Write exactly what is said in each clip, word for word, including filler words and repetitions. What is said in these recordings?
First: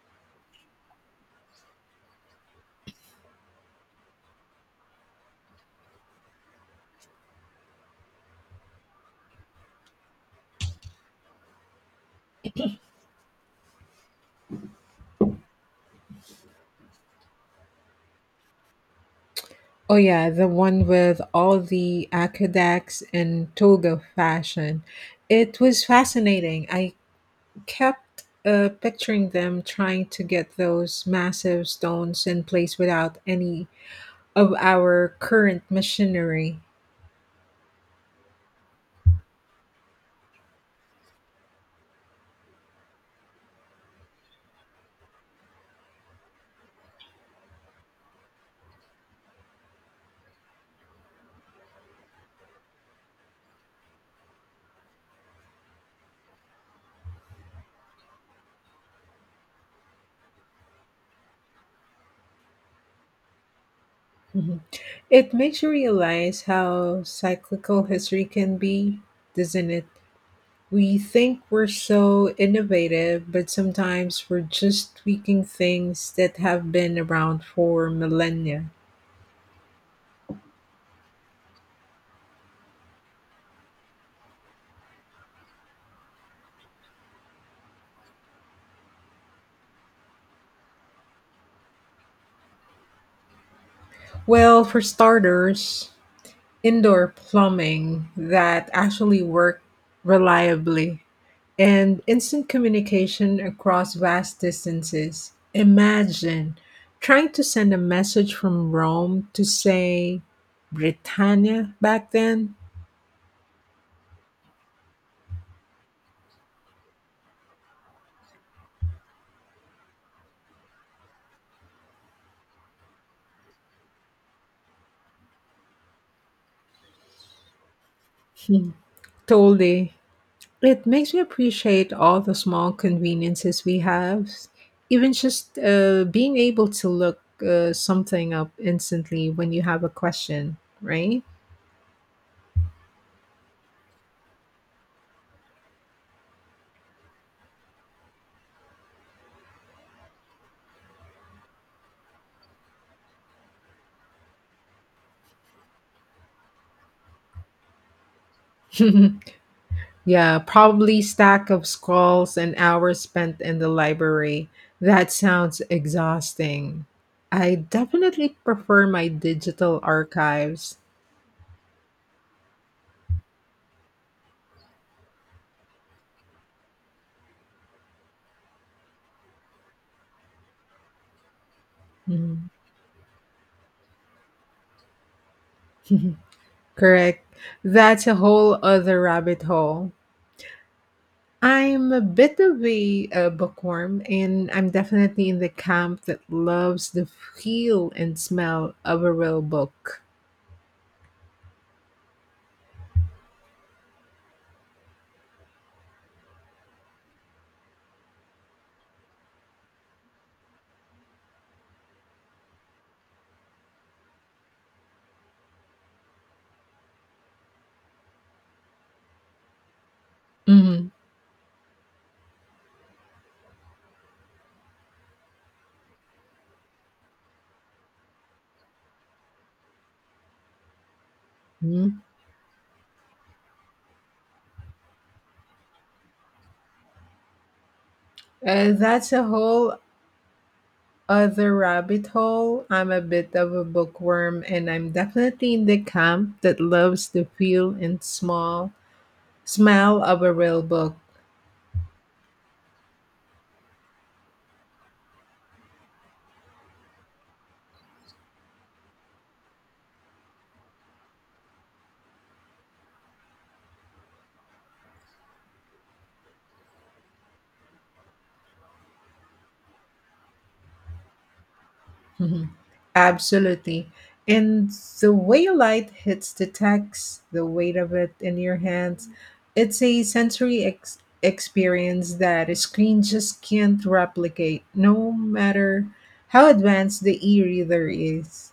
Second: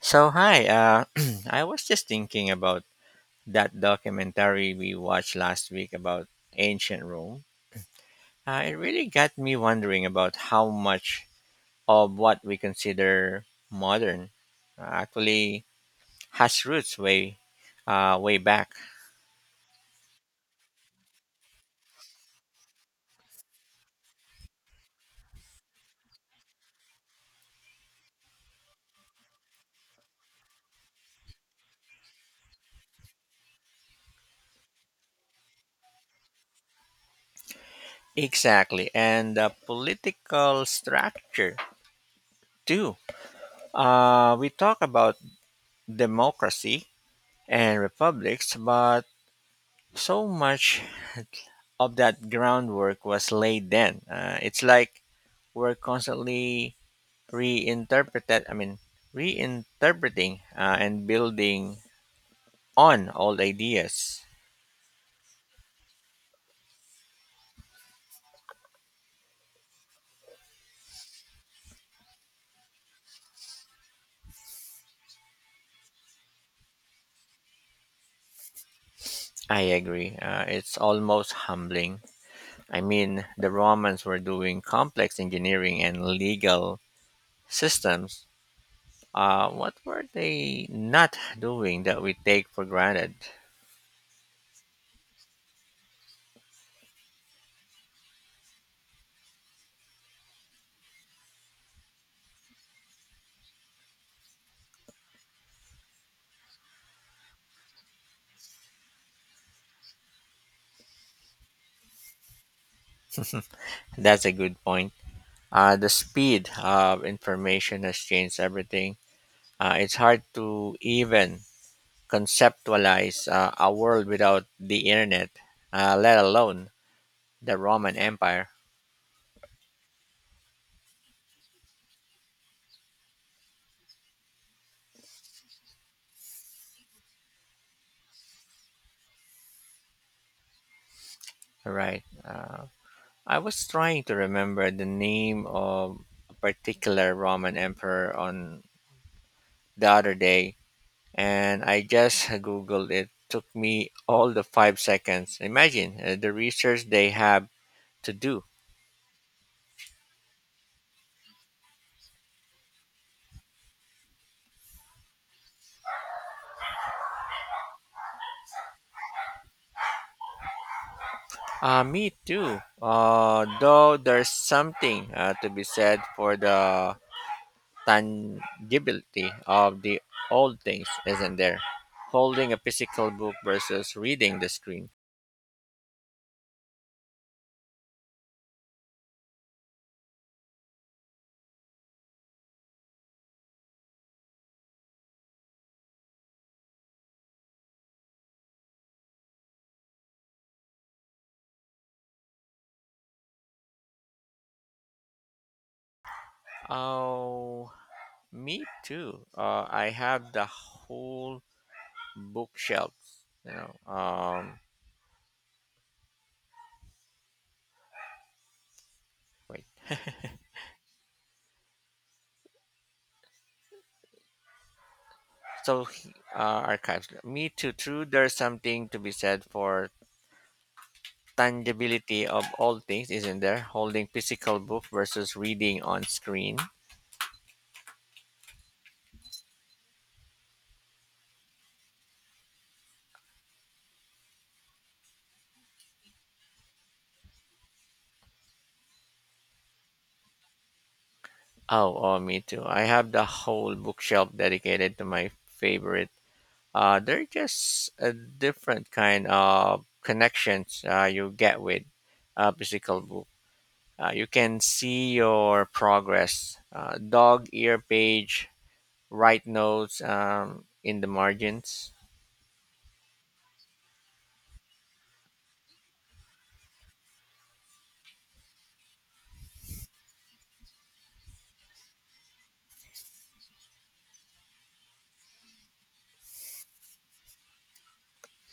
So hi, uh, I was just thinking about that documentary we watched last week about ancient Rome. Uh, it really got me wondering about how much of what we consider modern uh, actually has roots way, uh, way back. Oh yeah, the one with all the aqueducts and toga fashion. It was fascinating. I kept uh, picturing them trying to get those massive stones in place without any of our current machinery. Exactly, and the political structure too. Uh, we talk about democracy and republics, but so much of that groundwork was laid then. Uh, it's like we're constantly reinterpreted. I mean, reinterpreting uh, and building on old ideas. Mhm. It makes you realize how cyclical history can be, doesn't it? We think we're so innovative, but sometimes we're just tweaking things that have been around for millennia. I agree. Uh, it's almost humbling. I mean, the Romans were doing complex engineering and legal systems. Uh, what were they not doing that we take for granted? Well, for starters, indoor plumbing that actually worked reliably and instant communication across vast distances. Imagine trying to send a message from Rome to, say, Britannia back then. That's a good point. Uh, the speed of information has changed everything. Uh, it's hard to even conceptualize uh, a world without the internet, uh, let alone the Roman Empire. Hmm, totally. It makes me appreciate all the small conveniences we have. Even just uh, being able to look uh, something up instantly when you have a question, right? Right. Uh, I was trying to remember the name of a particular Roman emperor on the other day, and I just googled it. Took me all the five seconds. Imagine uh, the research they have to do. Yeah, probably stack of scrolls and hours spent in the library. That sounds exhausting. I definitely prefer my digital archives. Uh, me too. Uh, though there's something uh, to be said for the tangibility of the old things, isn't there? Mhm. Holding a physical book versus reading the screen. Correct. That's a whole other rabbit hole. I'm a bit of a, uh bookworm, and I'm definitely in the camp that loves the feel and smell of a real book. Oh, me too. Uh, I have the whole bookshelves. You know, um, wait. Mhm. So uh, archives. Me too. True. There's something to be said for Uh, tangibility of all things, isn't there? Holding physical book versus reading on screen. that's a whole other rabbit hole. I'm a bit of a bookworm, and I'm definitely in the camp that loves the feel and small smell of a real book. Oh, oh, me too. I have the whole bookshelf dedicated to my favorite. Uh, they're just a different kind of connections uh, you get with a physical book. Uh, you can see your progress, uh, dog ear page, write notes um, in the margins. Mhm. Absolutely. And the way light hits the text, the weight of it in your hands, it's a sensory ex- experience that a screen just can't replicate, no matter how advanced the e reader is.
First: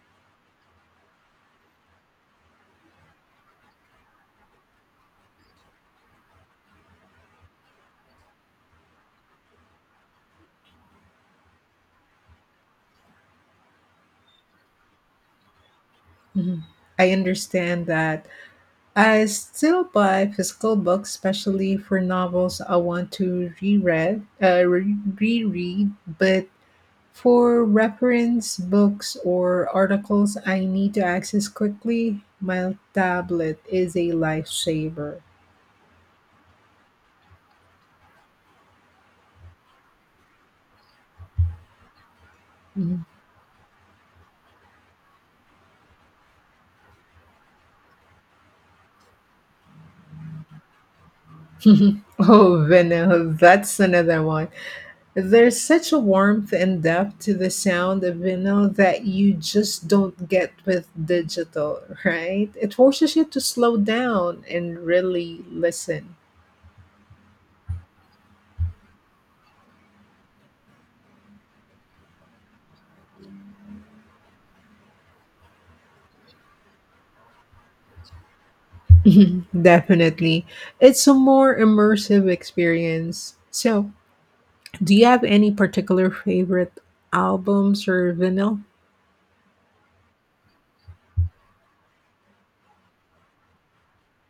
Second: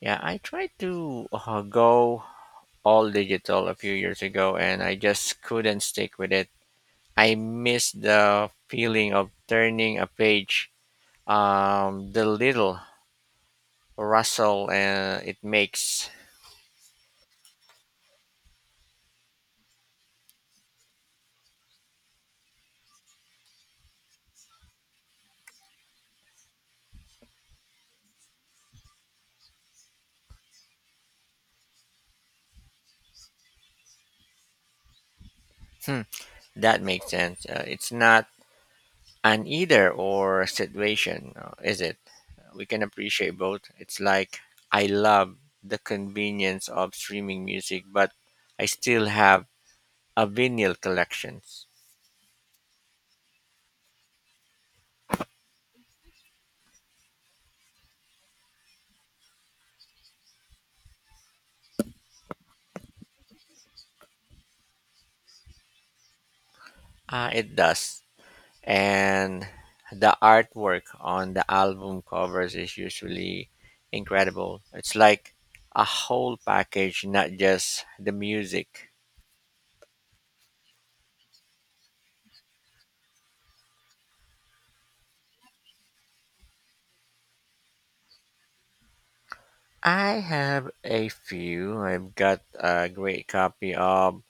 Yeah, I tried to uh, go all digital a few years ago and I just couldn't stick with it. I miss the feeling of turning a page, um, the little rustle uh, it makes. Mhm. I understand that. I still buy physical books, especially for novels I want to reread, uh, re- reread, but for reference books or articles I need to access quickly, my tablet is a lifesaver. Hmm. That makes sense. Uh, it's not an either or situation, uh, is it? We can Mhm. appreciate both. It's like I love the convenience of streaming music, but I still have a vinyl collections. Oh, vinyl, that's another one. There's such a warmth and depth to the sound of vinyl that you just don't get with digital, right? It forces you to slow down and really listen. Uh, it does. And the artwork on the album covers is usually incredible. It's like a whole package, not just the music. Mhm, definitely. It's a more immersive experience. So, do you have any particular favorite albums or vinyl? I have a few. I've got a great copy of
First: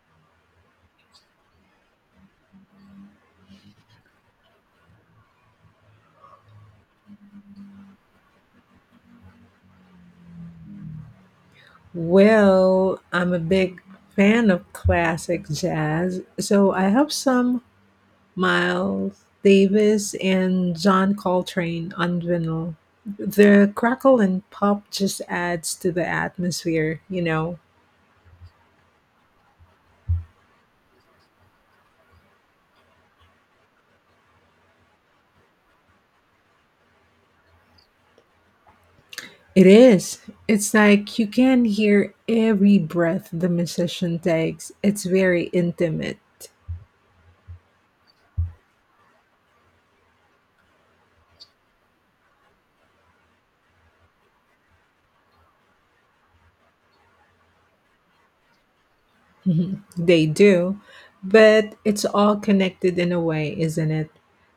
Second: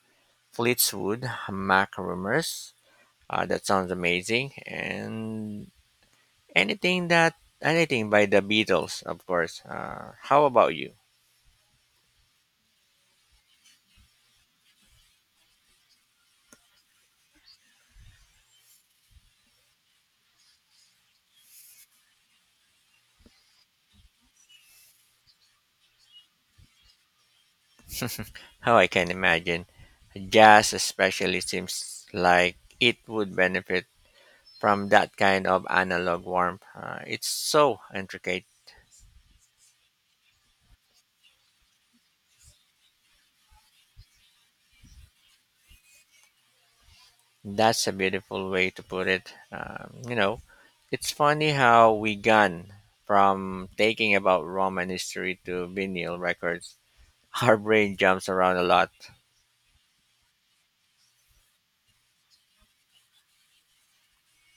Fleetwood Mac Rumors. Uh, that sounds amazing. And anything that anything by the Beatles, of course. Uh, how about you? Well, I'm a big fan of classic jazz, so I have some Miles Davis and John Coltrane on vinyl. The crackle and pop just adds to the atmosphere, you know. How I can imagine jazz, especially, seems like it would benefit from that kind of analog warmth. Uh, it's so intricate. It is. It's like you can hear every breath the musician takes. It's very intimate. That's a beautiful way to put it. Um, you know, it's funny how we gone from thinking about Roman history to vinyl records. Our brain jumps around a lot. Mhm. They do, but it's all connected in a way, isn't it?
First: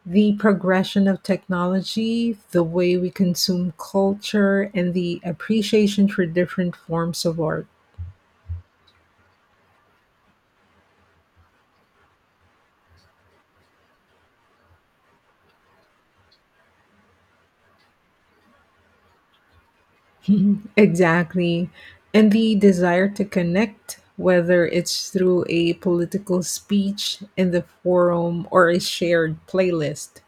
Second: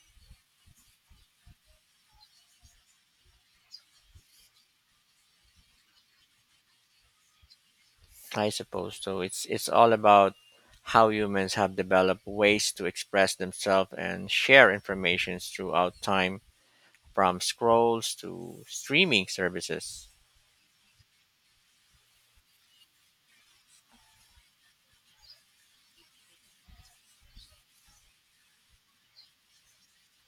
The progression of technology, the way we consume culture, and the appreciation for different forms of art. I suppose so. It's it's all about how humans have developed ways to express themselves and share information throughout time, from scrolls to streaming services. Exactly. And the desire to connect, whether it's through a political speech in the forum or a shared playlist.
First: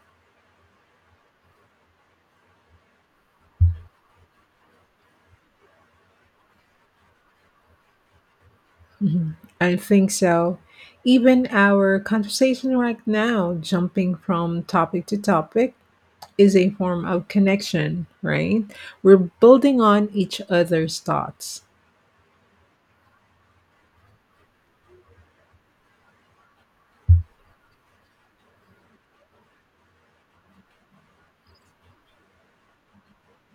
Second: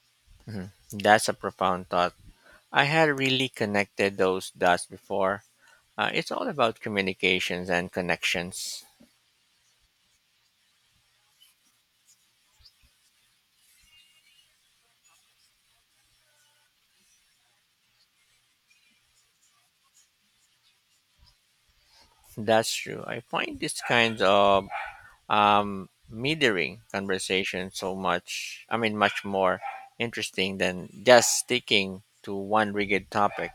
Mhm. That's a profound thought. I had really connected those dots before. Uh, it's all about communications and connections. I think so. Even our conversation right now, jumping from topic to topic, is a form of connection, right? We're building on each other's thoughts. That's true. I find this kind of um, metering conversation so much, I mean, much more interesting than just sticking to one rigid topic.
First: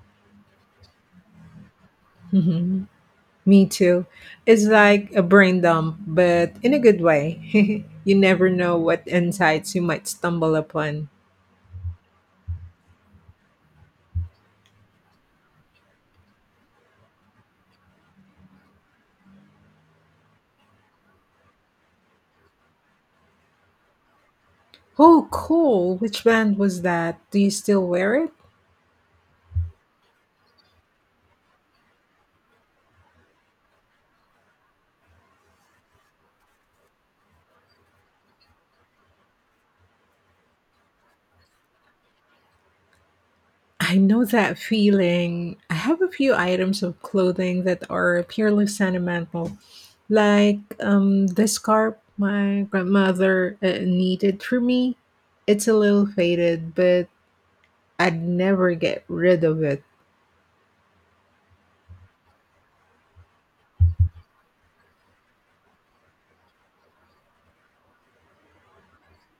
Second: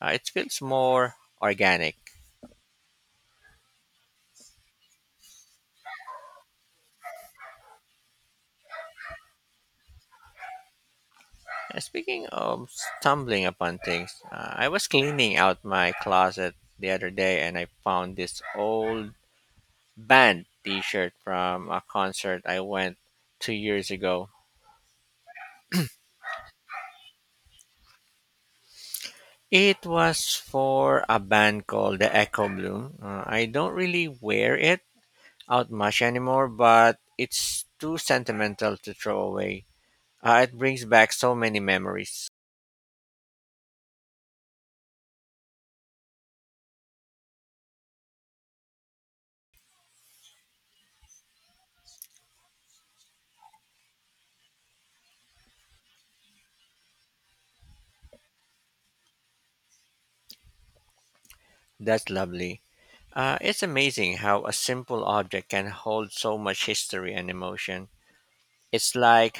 Uh, it feels more organic. Mhm. Me too. It's like a brain dump, but in a good way. You never know what insights you might stumble upon. Uh, Speaking of stumbling upon things, uh, I was cleaning out my closet the other day and I found this old band t shirt from a concert I went two years ago. Oh, cool. Which band was that? Do you still wear it? It was for a band called the Echo Bloom. Uh, I don't really wear it out much anymore, but it's too sentimental to throw away. Uh, it brings back so many memories. I know that feeling. I have a few items of clothing that are purely sentimental, like um, the scarf my grandmother uh, needed for me. It's a little faded, but I'd never get rid of it. That's lovely. Uh, it's amazing how a simple object can hold so much history and emotion. It's like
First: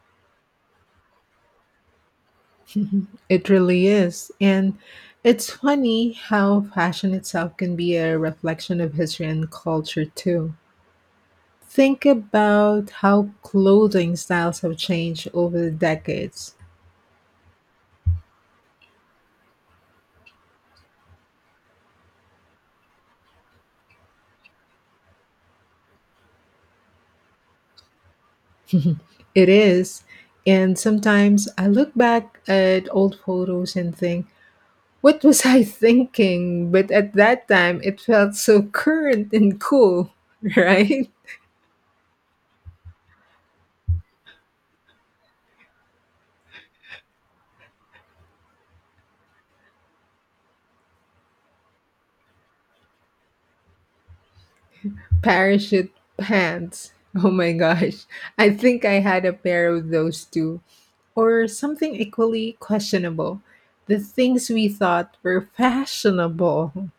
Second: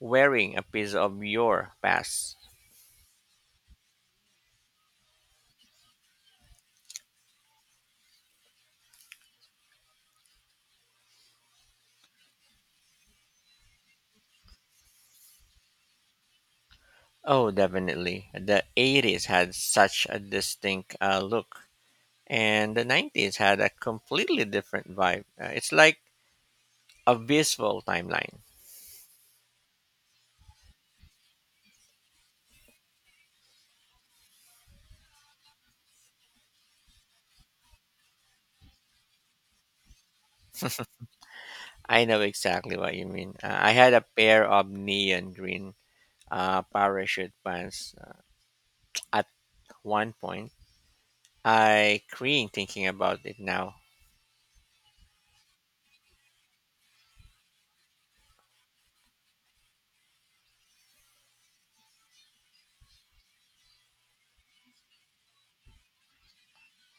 wearing a piece of your past. It really is. And it's funny how fashion itself can be a reflection of history and culture, too. Think about how clothing styles have changed over the decades. Oh, definitely. The eighties had such a distinct uh, look, and the nineties had a completely different vibe. Uh, it's like a visual timeline. It is. And sometimes I look back at old photos and think, what was I thinking? But at that time, it felt so current and cool, right? I know exactly what you mean. Uh, I had a pair of neon green uh, parachute pants at one point. I cringe thinking about it now. Parachute pants. Oh my gosh. I think I had a pair of those too. Or something equally questionable. The things we thought were fashionable.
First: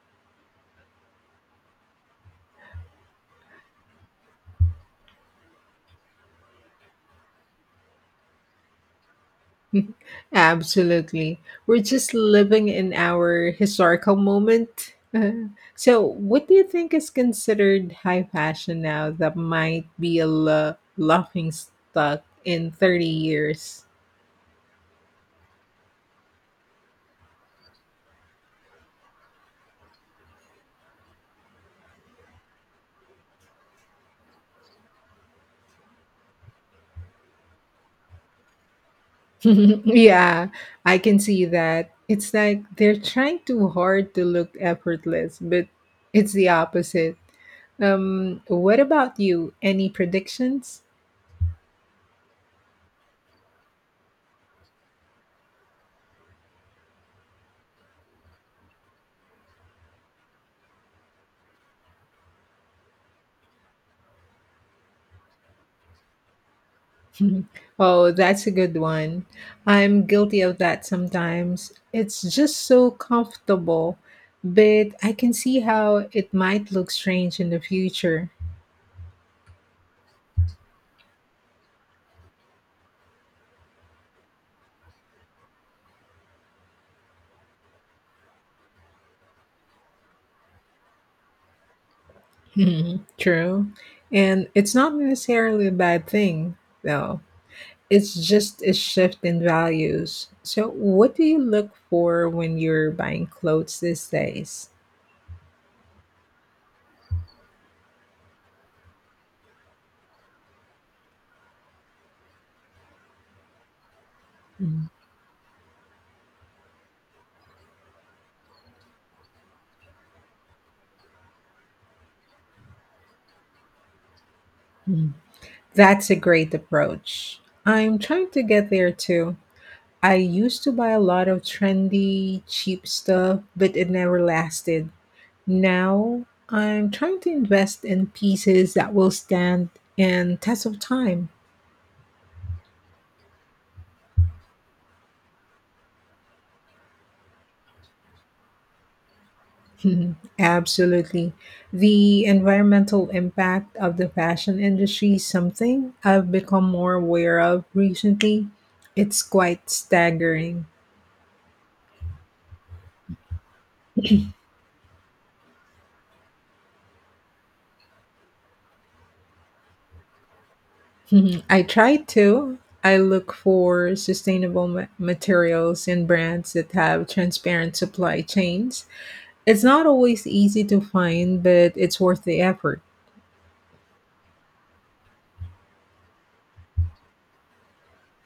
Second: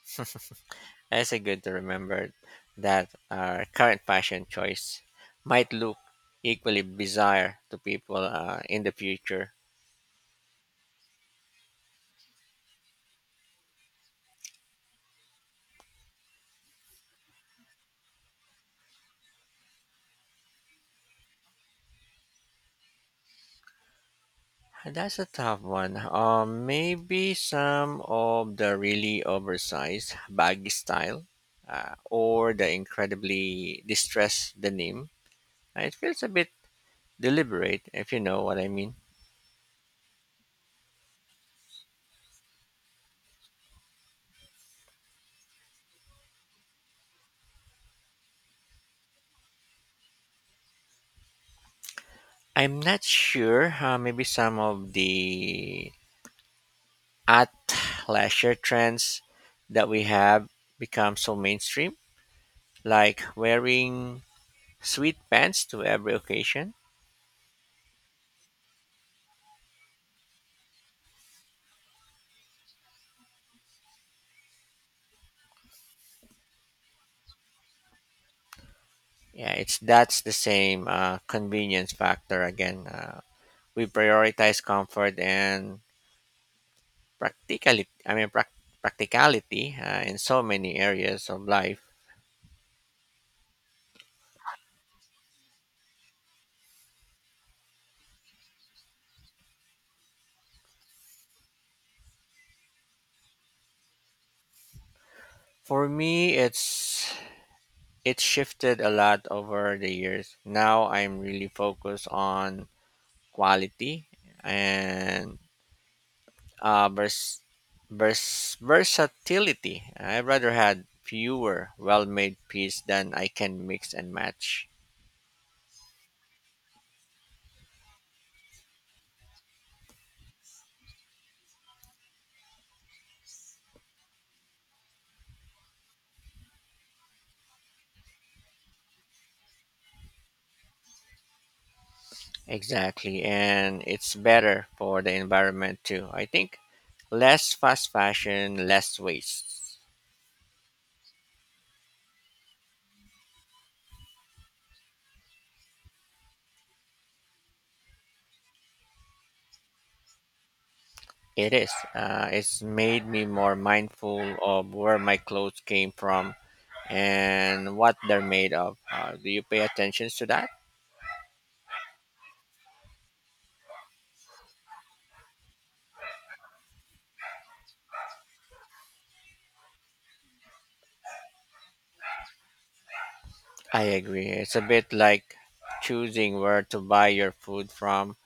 It's a good to remember that our current fashion choice might look equally bizarre to people uh, in the future. Absolutely. We're just living in our historical moment. Uh, so, what do you think is considered high fashion now that might be a la- laughing stock in thirty years? That's a tough one. Um, maybe some of the really oversized baggy style, uh, or the incredibly distressed denim. It feels a bit deliberate, if you know what I mean. Yeah, I can see that. It's like they're trying too hard to look effortless, but it's the opposite. Um, what about you? Any predictions? I'm not sure. Uh, maybe some of the at leisure trends that we have become so mainstream, like wearing sweet pants to every occasion. Mhm. Oh, that's a good one. I'm guilty of that sometimes. It's just so comfortable, but I can see how it might look strange in the future. Yeah, it's that's the same uh, convenience factor again. Uh, we prioritize comfort and practicality. I mean, prac practicality uh, in so many areas of life. Mhm. True. And it's not necessarily a bad thing, though. It's just a shift in values. So, what do you look for when you're buying clothes these days? For me, it's it shifted a lot over the years. Now I'm really focused on quality and uh, vers- vers- versatility. I rather had fewer well-made pieces than I can mix and match. Mhm. That's a great approach. I'm trying to get there too. I used to buy a lot of trendy, cheap stuff, but it never lasted. Now I'm trying to invest in pieces that will stand and test of time. Exactly, and it's better for the environment too. I think less fast fashion, less waste. Mhm. Absolutely. The environmental impact of the fashion industry is something I've become more aware of recently. It's quite staggering. It is. Uh, it's made me more mindful of where my clothes came from and what they're made of. Uh, do you pay attention to that? Mhm. I try to. I look for sustainable ma- materials and brands that have transparent supply chains. It's not always easy to find, but it's worth the effort. I agree. It's a bit like choosing where to buy your food from.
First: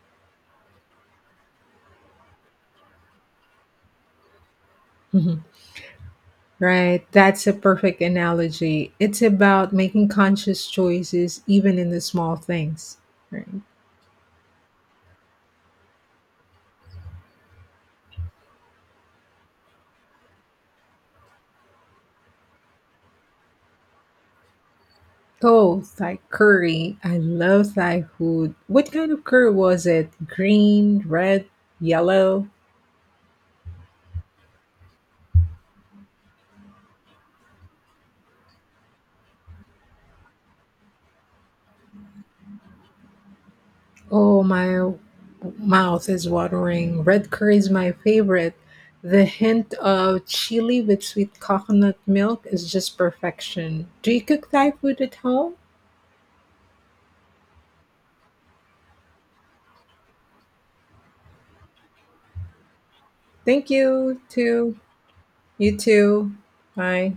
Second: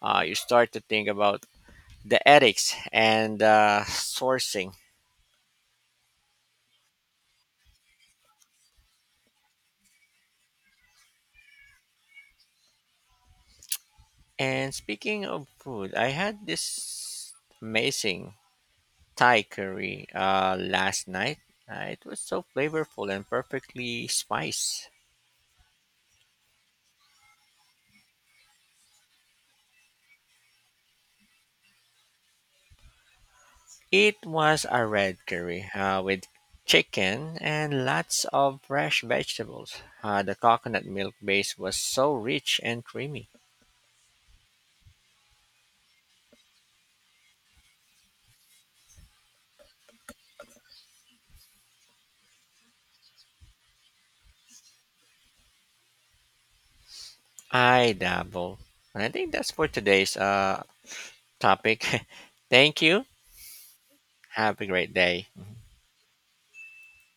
Uh, you start to think about the ethics and uh, sourcing. Mhm. Right, that's a perfect analogy. It's about making conscious choices even in the small things. Right. And speaking of food, I had this amazing Thai curry uh, last night. Uh, it was so flavorful and perfectly spiced. Oh, Thai curry. I love Thai food. What kind of curry was it? Green, red, yellow? It was a red curry uh, with chicken and lots of fresh vegetables. Uh, the coconut milk base was so rich and creamy. Oh, my mouth is watering. Red curry is my favorite. The hint of chili with sweet coconut milk is just perfection. Do you cook Thai food at home? I dabble. And I think that's for today's uh, topic. Thank you. Thank you, Have a too. great day. You too. Bye.